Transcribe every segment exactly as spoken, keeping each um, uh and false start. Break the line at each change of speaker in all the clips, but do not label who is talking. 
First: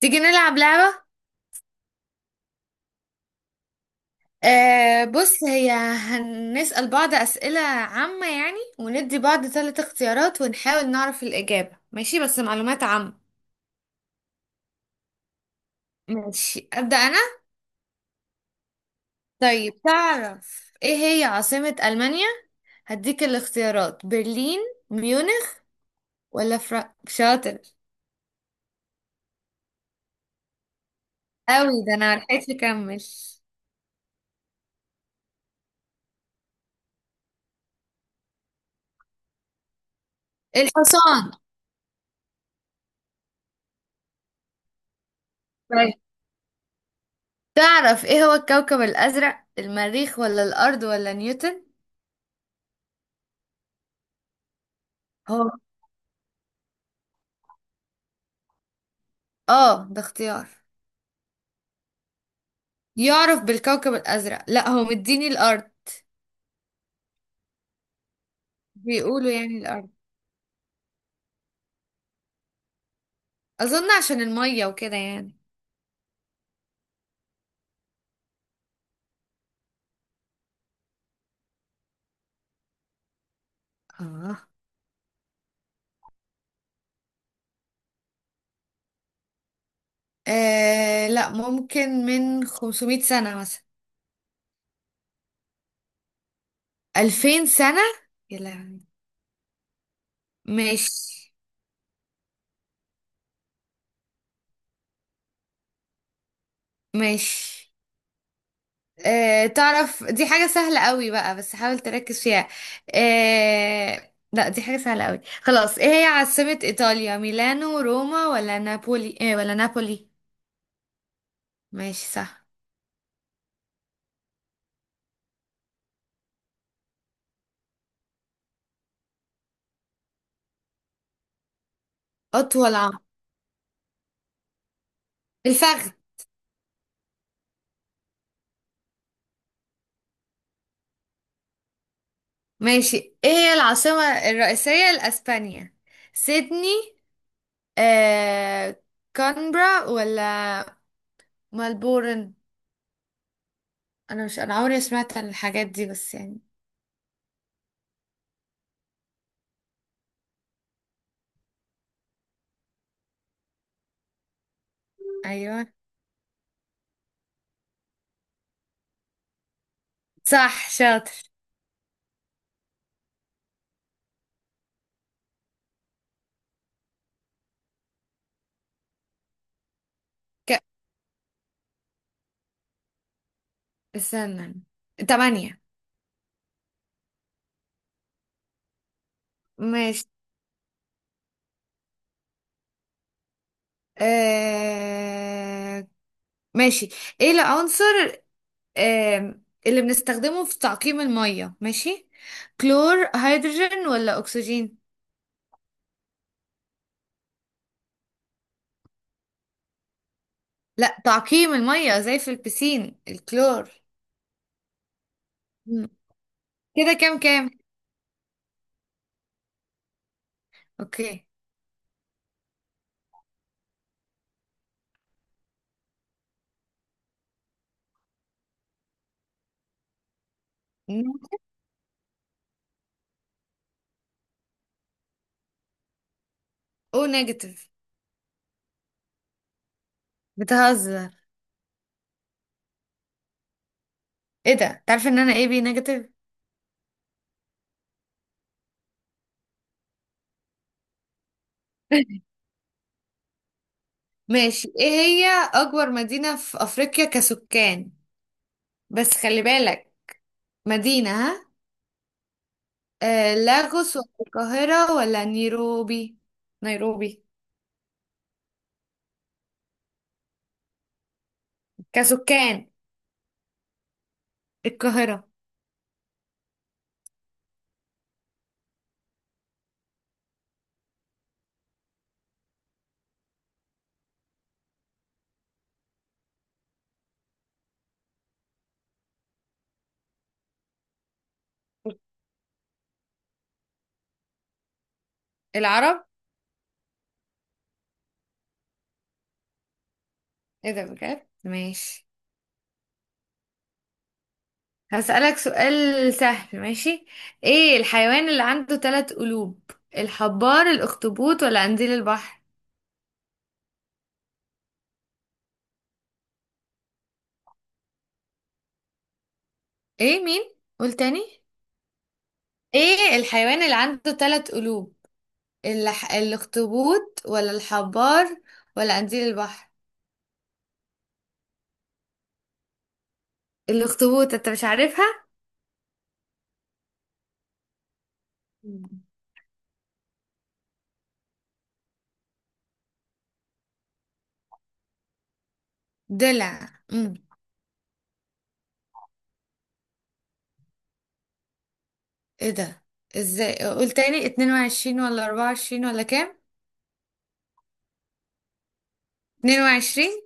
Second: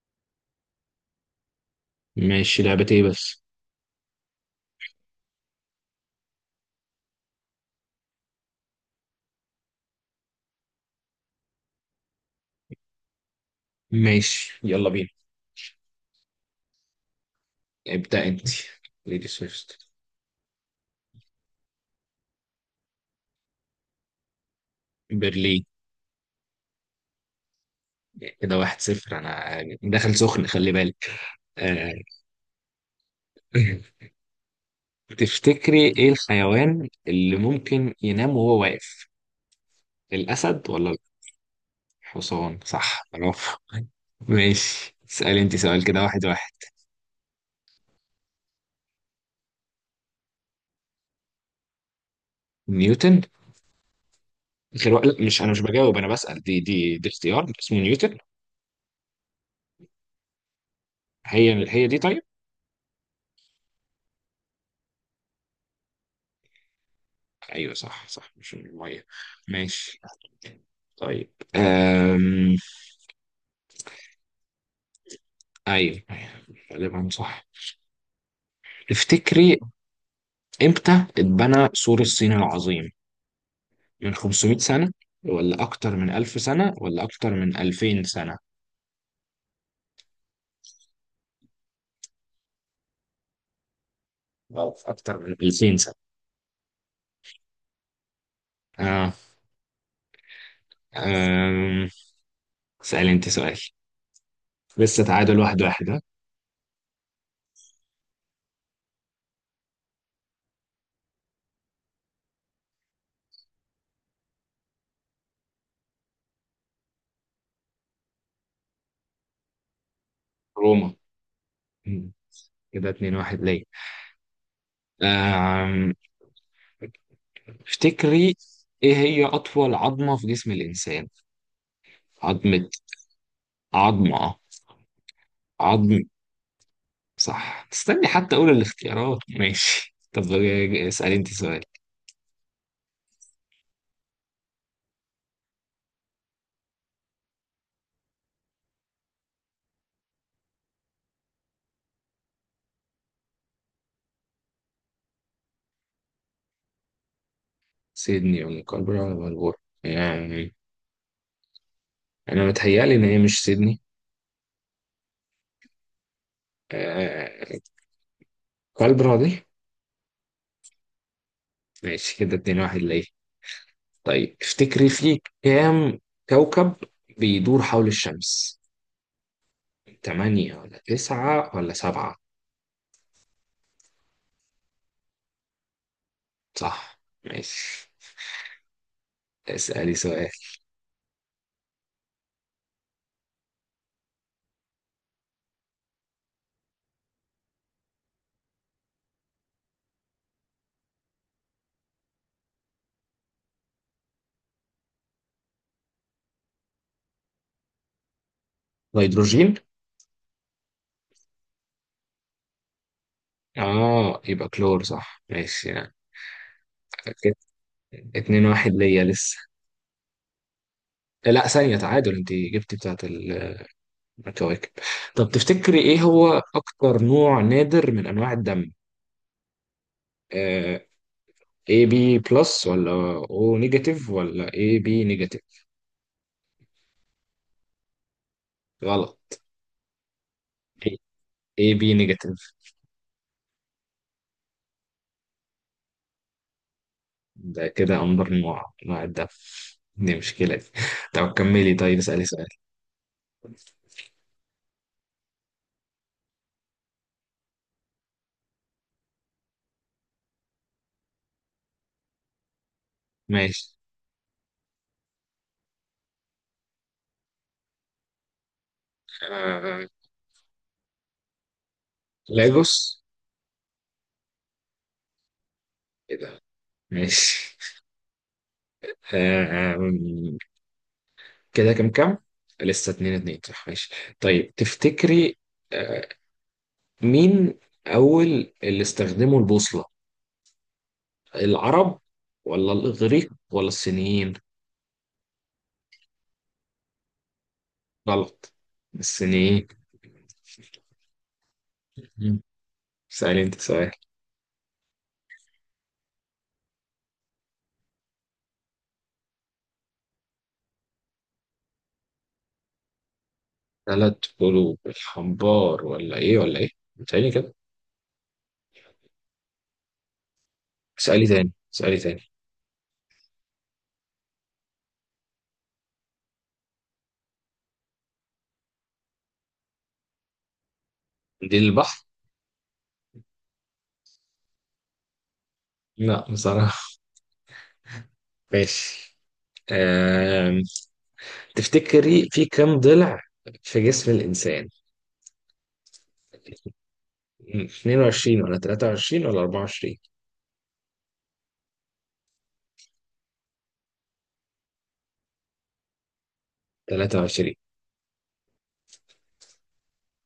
تيجي نلعب لعبة.
ماشي، لعبة ايه بس؟
آه، بص، هي هنسأل بعض أسئلة عامة يعني وندي بعض ثلاث اختيارات ونحاول نعرف الإجابة ماشي؟ بس معلومات عامة.
ماشي يلا بينا.
ماشي، أبدأ أنا.
ابدأ انت. ليديز
طيب،
فيرست.
تعرف إيه هي عاصمة ألمانيا؟ هديك الاختيارات: برلين، ميونخ،
برلين.
ولا فرانك شاطر؟
كده واحد صفر، انا داخل سخن خلي بالك.
أوي!
آه.
ده أنا ملحقتش أكمل.
تفتكري ايه الحيوان اللي ممكن ينام وهو واقف؟ الاسد ولا
الحصان.
الحصان؟ صح، برافو. ماشي اسألي انت سؤال،
طيب،
كده واحد واحد.
تعرف إيه هو الكوكب الأزرق؟ المريخ ولا الأرض ولا نيوتن؟
نيوتن. غير وا- لا مش انا،
هو.
مش بجاوب انا بسأل، دي دي دي اختيار اسمه نيوتن.
آه ده اختيار.
هي هي دي طيب.
يعرف بالكوكب الأزرق؟ لا، هو مديني الأرض.
ايوه صح صح، مش الميه.
بيقولوا يعني الأرض.
ماشي. طيب أم...
أظن عشان المية وكده يعني.
أيوه غالبا صح. تفتكري إمتى اتبنى سور الصين العظيم؟ من
اه،
خمسمية سنة ولا أكتر من ألف سنة ولا أكتر من ألفين سنة؟
آه، لا، ممكن من خمسمية سنة مثلا.
أو أكتر من ألفين سنة.
ألفين سنة. يا لهوي!
آه.
ماشي.
أم... سألي أنت سؤال. لسه تعادل واحد واحد ها؟
ماشي. آه تعرف، دي حاجة سهلة قوي بقى، بس حاول تركز فيها. آه لا، دي حاجة سهلة قوي. خلاص، ايه هي عاصمة إيطاليا؟ ميلانو، روما، ولا نابولي، ايه، ولا نابولي؟
روما.
ماشي،
مم.
صح.
كده اتنين واحد ليه. أم... تفتكري إيه هي أطول عظمة في جسم الإنسان؟ عظمة.
أطول عام.
عظمة.
الفخذ.
عظمة. صح، استني حتى أقول الاختيارات. ماشي طب، آه، اسألي أنت سؤال.
ماشي، ايه هي العاصمة الرئيسية لأسبانيا؟ سيدني، آه... كانبرا، ولا ملبورن؟ انا مش، انا عمري ما سمعت عن الحاجات دي بس يعني.
سيدني ولا كالبرا ولا ملبورن؟ يعني أنا متهيألي إن هي مش سيدني.
ايوه،
آه... كالبرا دي.
صح، شاطر.
ماشي، كده اتنين واحد ليه. طيب افتكري، في كام كوكب بيدور حول الشمس؟
ك...
تمانية ولا تسعة ولا سبعة؟
استنى. تمانية.
صح. ماشي اسألي
ماشي.
سؤال.
آه... ماشي، ايه العنصر آه... اللي بنستخدمه في تعقيم المية؟ ماشي، كلور، هيدروجين، ولا اكسجين؟
الهيدروجين.
لا، تعقيم المية زي في البسين الكلور.
اه يبقى كلور، صح ماشي
مم.
يعني.
كده كام
كده
كام؟
اتنين واحد ليا لسه.
اوكي.
لا ثانية، تعادل، انت جبتي بتاعت ال- الكواكب. طب تفتكري ايه هو اكتر نوع نادر من انواع الدم؟ آه A B بلس ولا O نيجاتيف ولا A B نيجاتيف؟
او نيجاتيف.
غلط.
بتهزر.
اي بي نيجاتيف.
ايه ده! تعرف ان انا ايه بي نيجاتيف.
ده كده اندر نوع نوع الدم دي، مشكلة دي. طب كملي، طيب اسألي سؤال.
ماشي، ايه هي اكبر مدينة في افريقيا كسكان؟ بس خلي بالك، مدينة ها. آه
ماشي.
لاغوس، ولا القاهرة، ولا نيروبي؟ نيروبي.
آه
كسكان.
لاجوس.
القاهرة.
ايه ده. ماشي. آه آم، كده كم كم؟ لسه اتنين اتنين صح، ماشي. طيب تفتكري، آه، مين أول اللي استخدموا البوصلة؟ العرب ولا الإغريق ولا الصينيين؟
العرب.
غلط، الصينيين.
ايه ده! بجد. ماشي.
مم. اسألي أنت سؤال.
هسألك سؤال سهل، ماشي. ايه الحيوان اللي عنده ثلاث قلوب؟ الحبار، الاخطبوط، ولا قنديل البحر؟
تلات قلوب، الحنبار ولا إيه ولا إيه؟ اسألي كده.
ايه؟ مين؟ قول
اسألي
تاني.
تاني اسألي تاني.
ايه الحيوان اللي عنده ثلاث قلوب؟ الح... الاخطبوط، ولا الحبار، ولا قنديل البحر؟
دي البحر؟
الاخطبوط. انت مش عارفها.
لا بصراحة.
مم.
ماشي. أم... تفتكري في كم ضلع في جسم الإنسان؟
ضلع. امم
مم. اتنين وعشرين ولا تلاتة وعشرين ولا اربعة وعشرين؟
ايه ده! ازاي؟ قول تاني. اتنين وعشرين ولا اربعة وعشرين ولا كام؟
تلاتة وعشرين.
اتنين وعشرين.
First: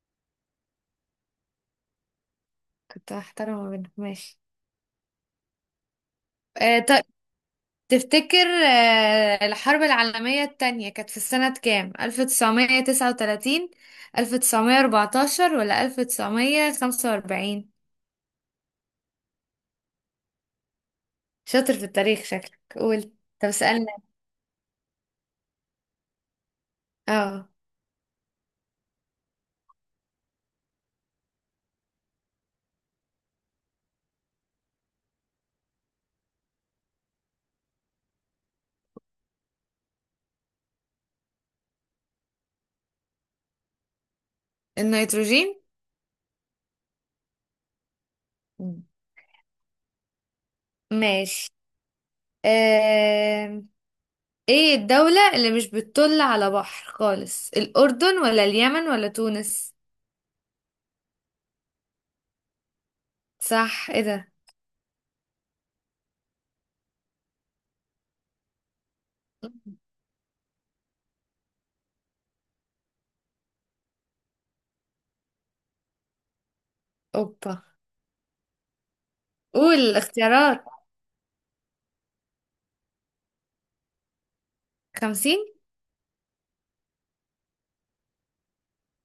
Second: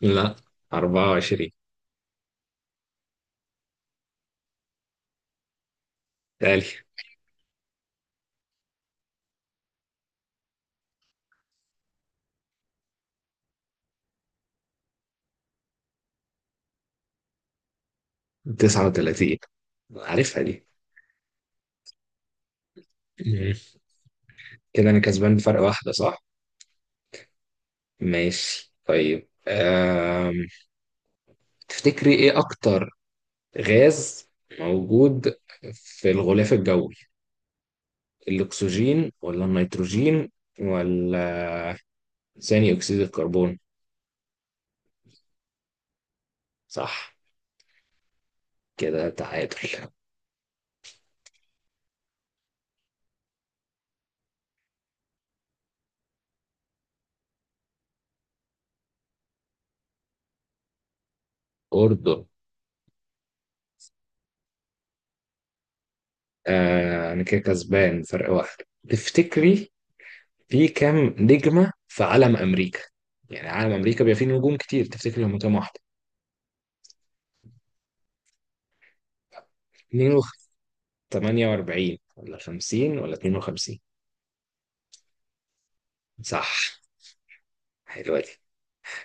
لا، اربعة وعشرين.
كنت هحترمه منك، ماشي.
تالي.
آه تفتكر، آه، الحرب العالمية التانية كانت في السنة كام؟ ألف وتسعمية وتسعة وتلاتين، ألف وتسعمئة وأربعة عشر، ولا ألف وتسعمية وخمسة واربعين؟
تسعة وثلاثون، عارفها دي.
شاطر في التاريخ شكلك. قول. طب
مم.
اسألنا.
كده انا كسبان بفرق واحدة صح.
اه،
ماشي طيب، أم... تفتكري ايه اكتر غاز موجود في الغلاف الجوي؟ الاكسجين ولا النيتروجين ولا ثاني اكسيد الكربون؟
النيتروجين.
صح، كده تعادل.
ماشي. آه... ايه الدولة اللي مش بتطل على بحر خالص؟ الأردن، ولا اليمن، ولا تونس؟
اردن.
صح! ايه ده!
آه انا كده كسبان فرق واحد. تفتكري في كام نجمة في علم امريكا؟ يعني علم امريكا بيبقى فيه نجوم كتير، تفتكري هم كام واحدة؟
اوبا! قول الاختيارات.
تمانية واربعين ولا خمسين ولا اتنين وخمسين؟
خمسين.
صح، حلوة دي.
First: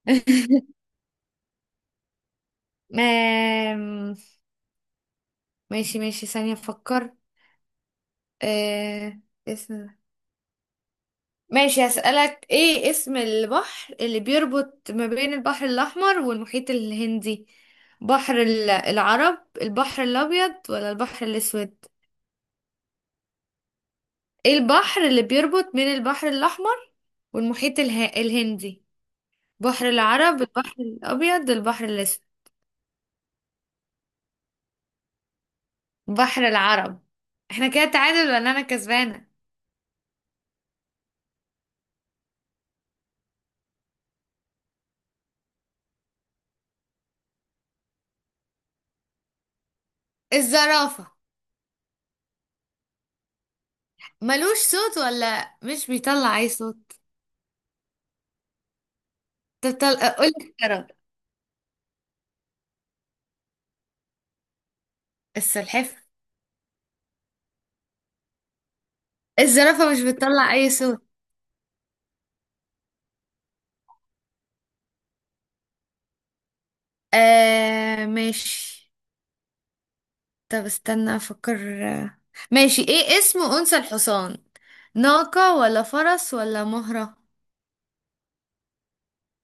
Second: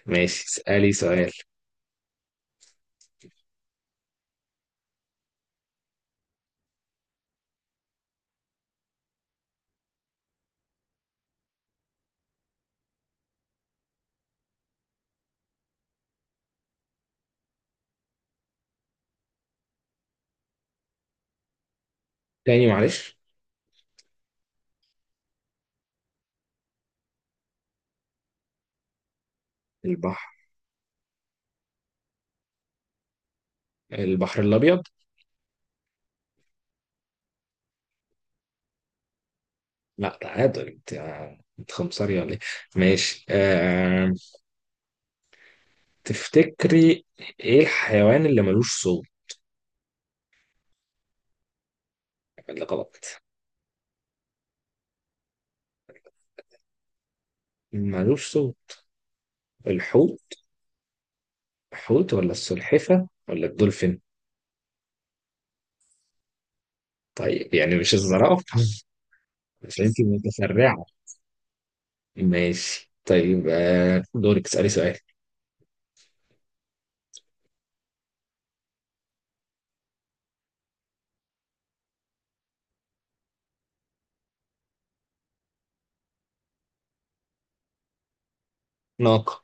ماشي اسألي سؤال.
آم، ماشي. ماشي، ثانية أفكر. آه... اسم ماشي، هسألك ايه اسم البحر اللي بيربط ما بين البحر الأحمر والمحيط الهندي؟ بحر ال- العرب، البحر الأبيض، ولا البحر الأسود؟
تاني معلش.
ايه البحر اللي بيربط بين البحر الأحمر والمحيط اله... الهندي؟ بحر
البحر،
العرب، البحر الأبيض، البحر الأسود؟
البحر الأبيض.
بحر العرب. احنا كده تعادل ولا أنا كسبانة؟
لا تعادل انت، انت خمسري ولا ايه؟ ماشي. آه... تفتكري ايه الحيوان اللي ملوش صوت؟
الزرافة.
اللي غلط.
ملوش صوت ولا مش بيطلع أي صوت؟
ملوش صوت.
تطل... اقول
الحوت.
لك الزرافة.
الحوت ولا السلحفة ولا الدولفين؟
السلحفة.
طيب يعني مش الزرافة. مش
الزرافة
انت
مش بتطلع اي
متسرعة.
صوت.
ماشي طيب، آه... دورك اسألي سؤال.
آه ماشي. طب استنى افكر. آه، ماشي، ايه اسم انثى الحصان؟ ناقة، ولا فرس، ولا مهرة؟
ناقة.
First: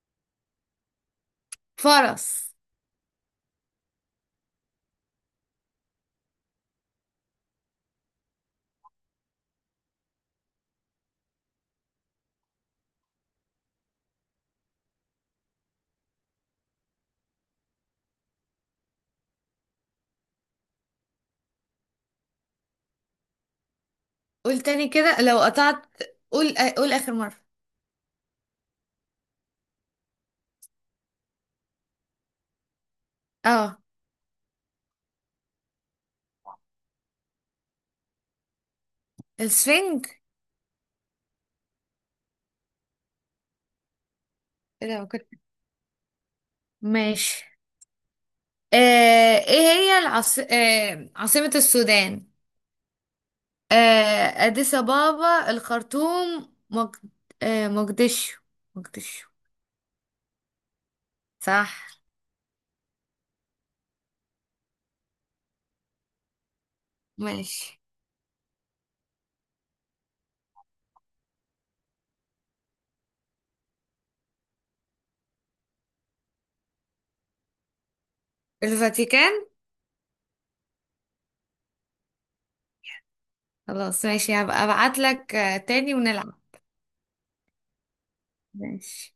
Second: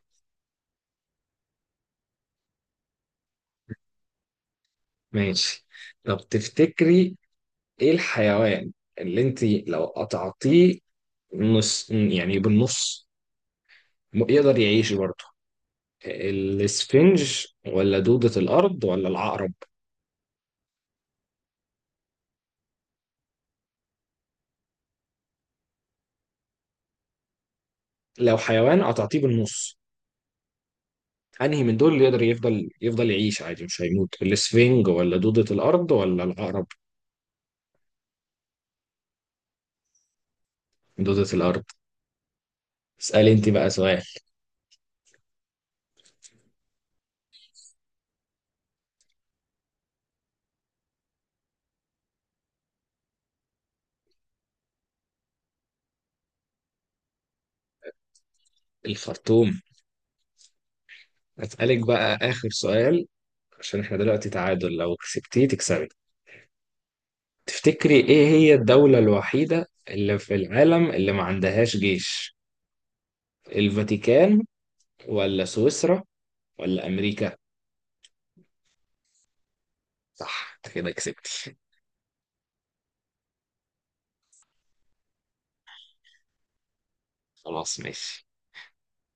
فرس.
ماشي. طب تفتكري ايه الحيوان اللي انت لو قطعتيه نص، يعني بالنص، م- يقدر يعيش برضه؟ الاسفنج ولا دودة الارض ولا العقرب؟
قول تاني. كده لو قطعت. قول، قول اخر مرة.
لو حيوان قطعتيه بالنص، انهي من دول اللي يقدر يفضل يفضل يعيش عادي
اه،
مش هيموت؟ الاسفنج ولا دودة الارض ولا العقرب؟
السفنج.
دودة الارض. اسألي انت بقى سؤال.
إيه ده! ما كنت. ماشي. آه ايه هي العاص... آه عاصمة السودان؟ آه، أديس أبابا، الخرطوم، مج... آه، مقدشو، مقدشو؟
الخرطوم.
صح.
اسألك بقى اخر سؤال، عشان احنا دلوقتي تعادل، لو كسبتيه تكسبي.
ماشي.
تفتكري ايه هي الدولة الوحيدة اللي في العالم اللي ما عندهاش جيش؟ الفاتيكان ولا سويسرا ولا امريكا؟
الفاتيكان.
صح، انت كده كسبتي.
خلاص، ماشي، هبقى ابعت لك تاني ونلعب.
خلاص ماشي.
ماشي.